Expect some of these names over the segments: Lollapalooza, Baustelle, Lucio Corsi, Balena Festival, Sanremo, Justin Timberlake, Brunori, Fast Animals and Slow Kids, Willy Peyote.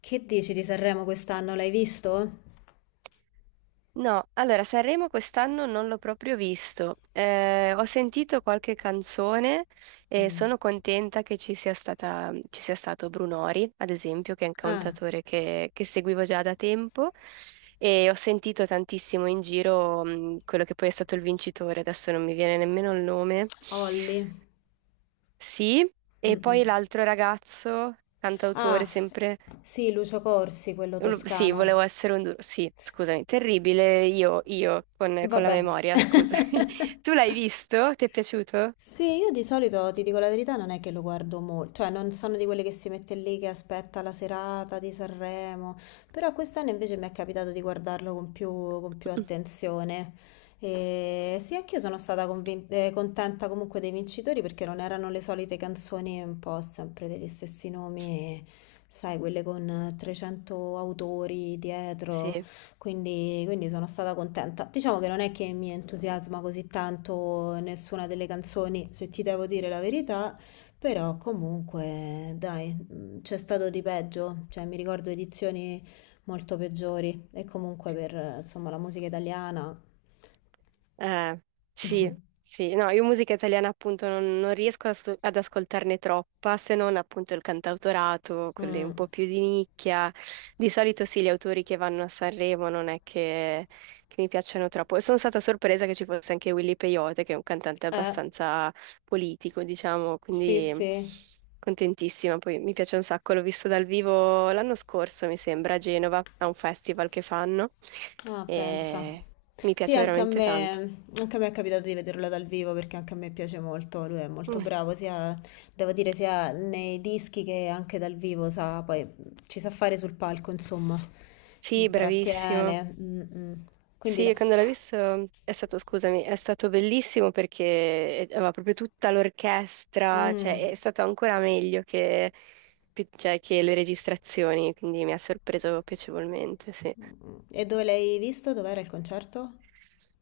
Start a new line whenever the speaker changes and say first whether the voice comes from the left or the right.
left: Che dici di Sanremo quest'anno? L'hai visto?
right: No, allora Sanremo quest'anno non l'ho proprio visto. Ho sentito qualche canzone e
left: Mm.
right: sono contenta che ci sia stata, ci sia stato Brunori, ad esempio, che è un
left: Ah,
right: cantautore che seguivo già da tempo e ho sentito tantissimo in giro, quello che poi è stato il vincitore, adesso non mi viene nemmeno il nome.
left: Olli.
right: Sì, e
left: Mm-mm.
right: poi l'altro ragazzo,
left: Ah,
right: cantautore sempre.
left: sì, Lucio Corsi, quello
right: Sì,
left: toscano.
right: volevo essere un... duro- sì, scusami, terribile io con la
left: Vabbè.
right: memoria, scusami. Tu l'hai visto? Ti è piaciuto?
left: Sì, io di solito ti dico la verità, non è che lo guardo molto, cioè non sono di quelle che si mette lì che aspetta la serata di Sanremo, però quest'anno invece mi è capitato di guardarlo con più attenzione. E sì, anch'io sono stata contenta comunque dei vincitori perché non erano le solite canzoni un po' sempre degli stessi nomi, sai, quelle con 300 autori dietro.
right: Sì.
left: Quindi sono stata contenta. Diciamo che non è che mi entusiasma così tanto nessuna delle canzoni, se ti devo dire la verità, però comunque, dai, c'è stato di peggio, cioè mi ricordo edizioni molto peggiori e comunque per, insomma, la musica italiana.
right: Eh, sì, sì, no, io musica italiana appunto non riesco ad ascoltarne troppa, se non appunto il cantautorato, quelle
left: Mm,
right: un po' più di nicchia. Di solito sì, gli autori che vanno a Sanremo non è che mi piacciono troppo. E sono stata sorpresa che ci fosse anche Willy Peyote, che è un cantante
left: eh,
right: abbastanza politico, diciamo,
left: sì,
right: quindi
left: sì.
right: contentissima. Poi mi piace un sacco, l'ho visto dal vivo l'anno scorso, mi sembra, a Genova, a un festival che fanno.
left: Ah, pensa.
right: E... Mi
left: Sì,
right: piace
left: anche a
right: veramente tanto.
left: me, anche a me è capitato di vederlo dal vivo perché anche a me piace molto, lui è molto
right: Mm.
left: bravo, sia, devo dire, sia nei dischi che anche dal vivo, sa, poi ci sa fare sul palco, insomma,
right: Sì, bravissimo.
left: intrattiene. Mm, mm. Quindi no.
right: Sì, quando l'ho visto è stato, scusami, è stato bellissimo perché aveva proprio tutta l'orchestra, cioè è
left: Mm,
right: stato ancora meglio che, cioè, che le registrazioni, quindi mi ha sorpreso piacevolmente, sì.
left: mm. E dove l'hai visto? Dov'era il concerto?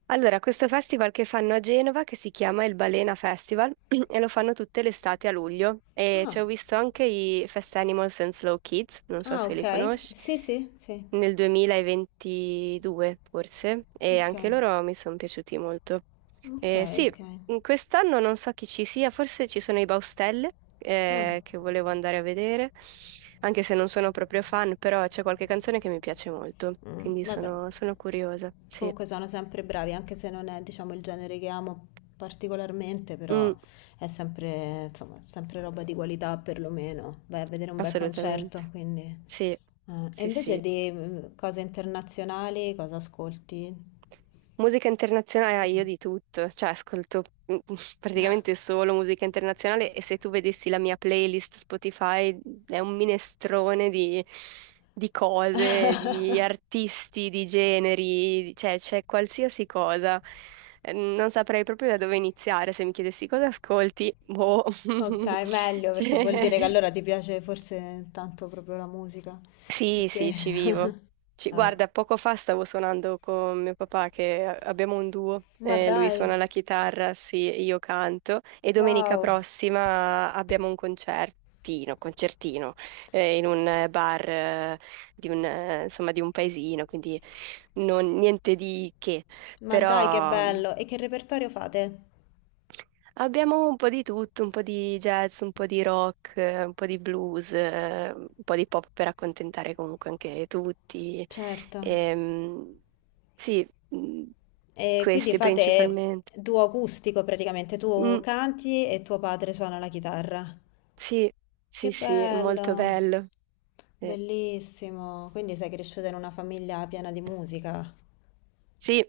right: Allora, questo festival che fanno a Genova, che si chiama il Balena Festival, e lo fanno tutte le estati a luglio. E ci
left: Ah,
right: ho visto anche i Fast Animals and Slow Kids, non so
left: ah,
right: se li
left: ok.
right: conosci,
left: Sì, sì, sì.
right: nel 2022 forse, e
left: Ok,
right: anche loro mi sono piaciuti molto.
left: ok,
right: Sì,
left: ok.
right: in quest'anno non so chi ci sia, forse ci sono i Baustelle,
left: Ah,
right: che volevo andare a vedere, anche se non sono proprio fan, però c'è qualche canzone che mi piace molto,
left: mm,
right: quindi
left: vabbè.
right: sono curiosa, sì.
left: Comunque sono sempre bravi, anche se non è, diciamo, il genere che amo particolarmente,
right: Mm,
left: però è sempre, insomma, sempre roba di qualità perlomeno. Vai a vedere un bel concerto,
right: assolutamente.
left: quindi
right: Sì,
left: eh. E
right: sì,
left: invece
right: sì.
left: di cose internazionali, cosa ascolti?
right: Musica internazionale, ah, io
left: Mm.
right: di tutto, cioè ascolto mm, praticamente solo musica internazionale, e se tu vedessi la mia playlist Spotify è un minestrone di cose, di artisti, di generi, cioè c'è qualsiasi cosa. Non saprei proprio da dove iniziare se mi chiedessi cosa ascolti, boh,
left: Ok, meglio, perché vuol
right: cioè,
left: dire che allora ti piace forse tanto proprio la musica, più
right: sì,
left: che
right: sì, ci vivo.
left: eh.
right: Guarda, poco fa stavo suonando con mio papà che abbiamo un duo,
left: Ma
right: lui
left: dai,
right: suona la chitarra, sì, io canto e domenica
left: wow,
right: prossima abbiamo un concertino, concertino, in un bar, di un, insomma, di un paesino, quindi niente di che,
left: ma dai che
right: però
left: bello! E che repertorio fate?
right: abbiamo un po' di tutto, un po' di jazz, un po' di rock, un po' di blues, un po' di pop per accontentare comunque anche tutti.
left: Certo.
right: Ehm, sì, mm,
left: E quindi
right: questi
left: fate
right: principalmente.
left: duo acustico praticamente, tu
right: Mm,
left: canti e tuo padre suona la chitarra.
right: sì,
left: Che
right: sì, sì, è molto
left: bello,
right: bello. Eh,
left: bellissimo. Quindi sei cresciuta in una famiglia piena di musica.
right: sì,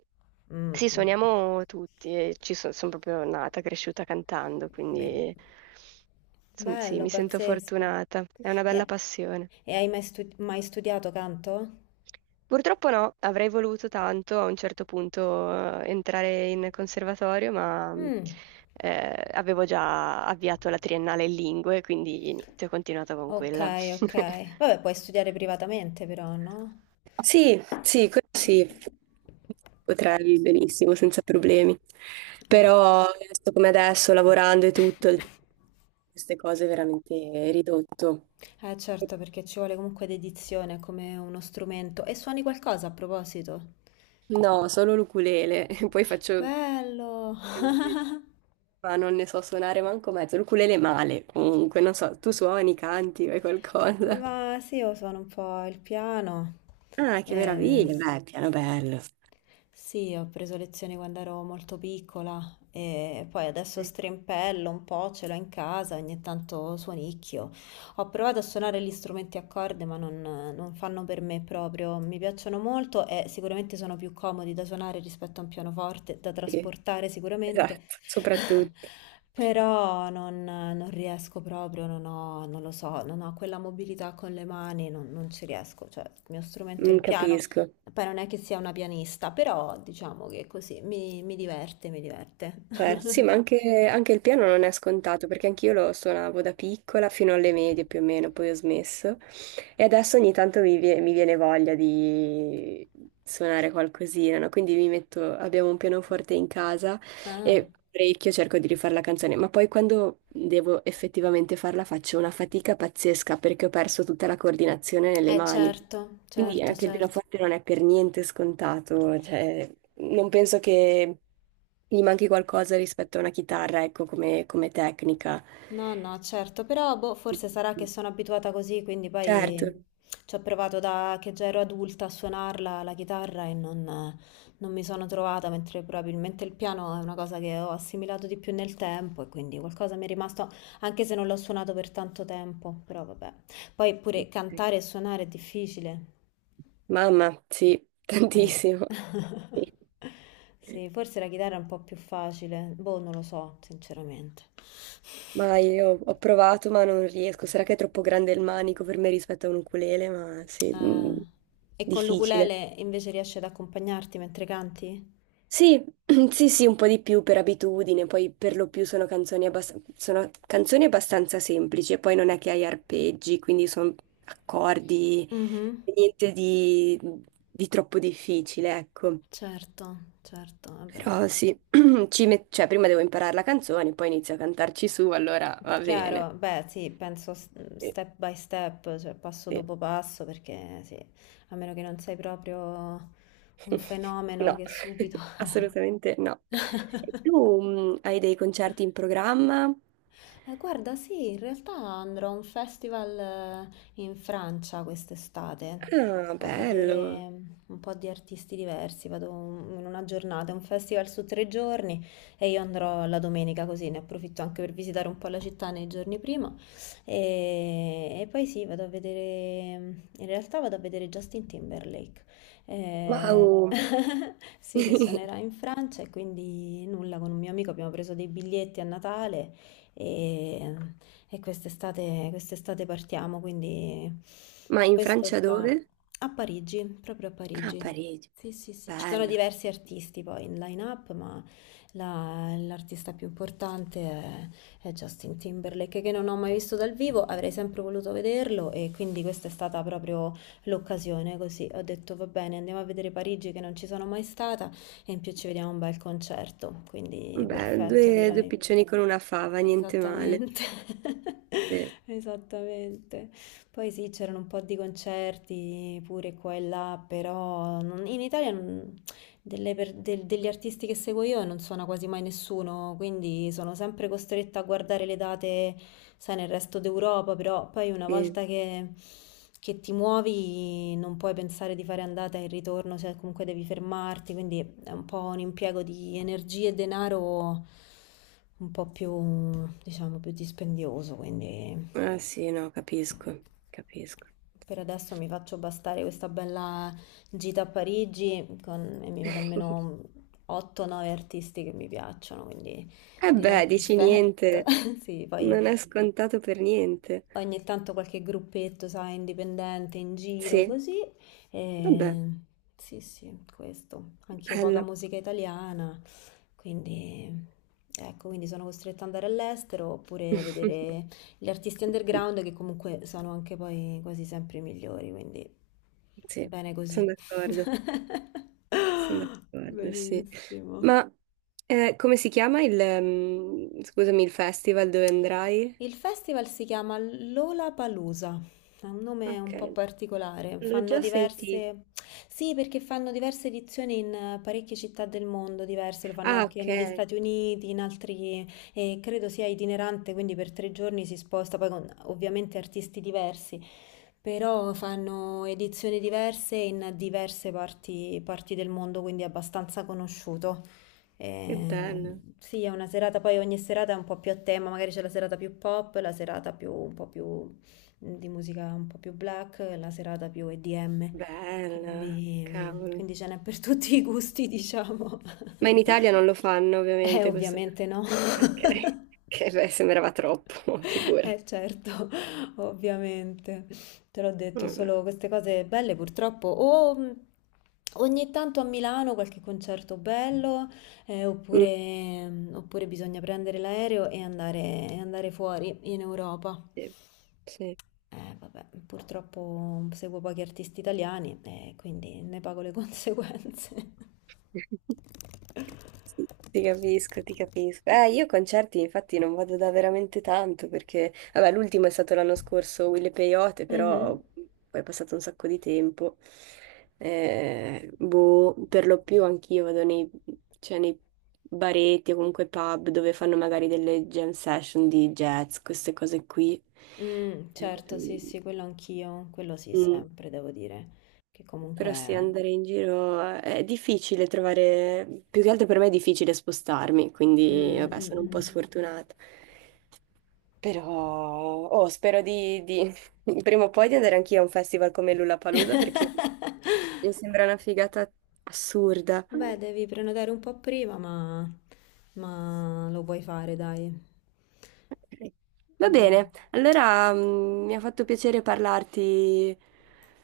left: Mm,
right: sì,
left: mm.
right: suoniamo tutti, sono proprio nata, cresciuta cantando,
left: Bel-
right: quindi sì,
left: Bello,
right: mi sento
left: pazzesco.
right: fortunata, è una
left: E,
right: bella passione.
left: e hai mai studiato canto?
right: Purtroppo no, avrei voluto tanto a un certo punto entrare in conservatorio, ma
left: Mm,
right: avevo già avviato la triennale in lingue, quindi niente, ho continuato con
left: ok,
right: quella.
left: ok. Vabbè, puoi studiare privatamente però, no?
right: Sì, sì, così potrei benissimo, senza problemi.
left: Eh,
right: Però, adesso come adesso, lavorando e tutto, il tempo per queste cose è veramente ridotto.
left: eh certo, perché ci vuole comunque dedizione come uno strumento. E suoni qualcosa a proposito?
right: No, solo l'ukulele, poi faccio
left: Bello!
right: ma non ne so suonare manco mezzo, l'ukulele male, comunque, non so, tu suoni, canti, fai qualcosa.
left: Ma sì, io suono un po' il piano.
right: Ah, che
left: Eh,
right: meraviglia, beh, piano bello.
left: Sì, ho preso lezioni quando ero molto piccola e poi adesso
right: Eh,
left: strimpello un po', ce l'ho in casa, ogni tanto suonicchio. Ho provato a suonare gli strumenti a corde, ma non fanno per me proprio. Mi piacciono molto e sicuramente sono più comodi da suonare rispetto a un pianoforte, da
right: Sì,
left: trasportare sicuramente,
right: esatto, soprattutto.
left: però non, non riesco proprio, non ho, non lo so, non ho quella mobilità con le mani, non ci riesco. Cioè, il mio strumento è il
right: Mm,
left: piano.
right: capisco.
left: Poi non è che sia una pianista, però diciamo che così mi diverte, mi diverte.
right: Certo, sì, ma anche il piano non è scontato, perché anch'io lo suonavo da piccola fino alle medie più o meno, poi ho smesso. E adesso ogni tanto mi viene voglia di suonare qualcosina, no? Quindi mi metto, abbiamo un pianoforte in casa
left: Ah,
right: e parecchio cerco di rifare la canzone, ma poi quando devo effettivamente farla faccio una fatica pazzesca perché ho perso tutta la coordinazione nelle
left: eh
right: mani.
left: certo,
right: Quindi
left: certo,
right: anche il
left: certo.
right: pianoforte non è per niente scontato, cioè non penso che gli manchi qualcosa rispetto a una chitarra, ecco, come tecnica.
left: No, no, certo, però boh, forse sarà che sono abituata così, quindi
right: Certo,
left: poi ci ho provato da che già ero adulta a suonarla la chitarra e non mi sono trovata, mentre probabilmente il piano è una cosa che ho assimilato di più nel tempo e quindi qualcosa mi è rimasto, anche se non l'ho suonato per tanto tempo, però vabbè. Poi pure
right: ok.
left: cantare e suonare è difficile.
right: Mamma, sì,
left: Ah.
right: tantissimo. Sì.
left: Sì, forse la chitarra è un po' più facile, boh, non lo so, sinceramente.
right: Ma io ho provato, ma non riesco. Sarà che è troppo grande il manico per me rispetto a un ukulele, ma sì,
left: Ah. E con
right: difficile.
left: l'ukulele invece riesci ad accompagnarti mentre canti?
right: Sì, sì, sì, un po' di più per abitudine, poi per lo più sono canzoni, sono canzoni abbastanza semplici, e poi non è che hai arpeggi, quindi sono accordi,
left: Mhm.
right: niente di troppo difficile, ecco.
left: Certo, certo, vabbè.
right: Però sì, cioè, prima devo imparare la canzone, poi inizio a cantarci su, allora va bene.
left: Chiaro, beh, sì,
right: Sì,
left: step by step, cioè passo
right: sì.
left: dopo passo, perché sì, a meno che non sei proprio un fenomeno
right: No,
left: che subito
right: assolutamente no. E tu hai dei concerti in programma?
left: eh, guarda, sì, in realtà andrò a un festival in Francia quest'estate
right: Ah,
left: a
right: bello.
left: vedere un po' di artisti diversi. Vado in una giornata, è un festival su 3 giorni e io andrò la domenica così ne approfitto anche per visitare un po' la città nei giorni prima. E poi sì, vado a vedere, mm, in realtà vado a vedere Justin Timberlake. Eh,
right: Wow!
left: sì, che suonerà in Francia e quindi nulla, con un mio amico abbiamo preso dei biglietti a Natale e, e quest'estate partiamo, quindi
right: Ma in
left: questo
right: Francia
left: già
right: dove?
left: a Parigi, proprio a
right: Ah,
left: Parigi.
right: Parigi.
left: Sì, sì, sì, ci sono
right: Bello.
left: diversi artisti poi in line-up, ma l'artista più importante è Justin Timberlake, che non ho mai visto dal vivo, avrei sempre voluto vederlo e quindi questa è stata proprio l'occasione, così ho detto va bene, andiamo a vedere Parigi che non ci sono mai stata e in più ci vediamo un bel concerto, quindi
right: Beh,
left: perfetto
right: due
left: direi.
right: piccioni con una fava, niente male.
left: Esattamente,
right: Sì,
left: esattamente. Poi sì, c'erano un po' di concerti pure qua e là, però in Italia degli artisti che seguo io non suona quasi mai nessuno, quindi sono sempre costretta a guardare le date, sai, nel resto d'Europa, però poi una
right: sì.
left: volta che ti muovi non puoi pensare di fare andata e ritorno, cioè comunque devi fermarti, quindi è un po' un impiego di energie e denaro un po' più, diciamo, più dispendioso, quindi
right: Ah sì, no, capisco, capisco.
left: per adesso mi faccio bastare questa bella gita a Parigi e mi vedo almeno 8-9 artisti che mi piacciono, quindi
right: Eh
left: direi
right: beh, dici
left: perfetto.
right: niente.
left: Sì, poi
right: Non è scontato per niente.
left: ogni tanto qualche gruppetto, sai, indipendente in giro,
right: Sì,
left: così.
right: vabbè,
left: E sì, sì, questo. Anch'io poca
right: bello.
left: musica italiana, quindi ecco, quindi sono costretta ad andare all'estero oppure vedere gli artisti underground che comunque sono anche poi quasi sempre i migliori, quindi
right: Sì,
left: bene
right: sono
left: così.
right: d'accordo. Sono d'accordo, sì.
left: Benissimo.
right: Ma come si chiama scusami, il festival dove andrai?
left: Il festival si chiama Lollapalooza, è un nome un
right: Ok,
left: po' particolare,
right: l'ho
left: fanno
right: già sentito.
left: diverse. Sì, perché fanno diverse edizioni in parecchie città del mondo diverse, lo fanno
right: Ah,
left: anche
right: ok,
left: negli Stati Uniti, in altri. E credo sia itinerante, quindi per 3 giorni si sposta, poi con ovviamente artisti diversi, però fanno edizioni diverse in diverse parti del mondo, quindi è abbastanza conosciuto.
right: che bello.
left: Sì, è una serata, poi ogni serata è un po' più a tema, magari c'è la serata più pop, la serata più, un po' più di musica un po' più black, la serata più EDM,
right: Bello,
left: quindi, mh,
right: cavolo.
left: quindi ce n'è per tutti i gusti, diciamo.
right: Ma in Italia non lo fanno, ovviamente, questo.
left: Ovviamente no.
right: Ok, che beh, sembrava troppo, figurati.
left: Certo, ovviamente. Te l'ho detto,
right: Vabbè.
left: solo queste cose belle purtroppo. O ogni tanto a Milano qualche concerto bello,
right: Mm,
left: oppure, oppure bisogna prendere l'aereo e andare, fuori in Europa.
right: sì, sì.
left: Vabbè, purtroppo seguo pochi artisti italiani e quindi ne pago le conseguenze.
right: Sì, ti capisco, ti capisco. Io concerti infatti non vado da veramente tanto perché, vabbè, l'ultimo è stato l'anno scorso, Wille Peyote, però
left: Mhm.
right: poi è passato un sacco di tempo. Boh, per lo più anch'io vado nei, cioè, nei baretti o comunque pub dove fanno magari delle jam session di jazz, queste cose qui.
left: Certo, sì,
right: Ehm,
left: sì, quello anch'io, quello sì,
right: mm.
left: sempre devo dire, che
right: Però sì,
left: comunque
right: andare in giro è difficile trovare, più che altro per me è difficile spostarmi, quindi
left: mh,
right: vabbè, sono un po'
left: mh,
right: sfortunata. Però oh, spero di, prima o poi di andare anch'io a un festival come Lollapalooza perché
left: mh.
right: mi sembra una figata assurda.
left: Beh, devi prenotare un po' prima, ma lo puoi fare, dai.
right: Ok. Va
left: Io.
right: bene, allora mi ha fatto piacere parlarti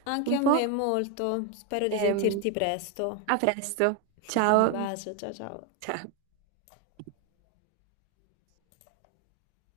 left: Anche
right: un
left: a
right: po'
left: me molto, spero di
right: e
left: sentirti presto.
right: a presto.
left: Un
right: Ciao.
left: bacio, ciao ciao.
right: Ciao.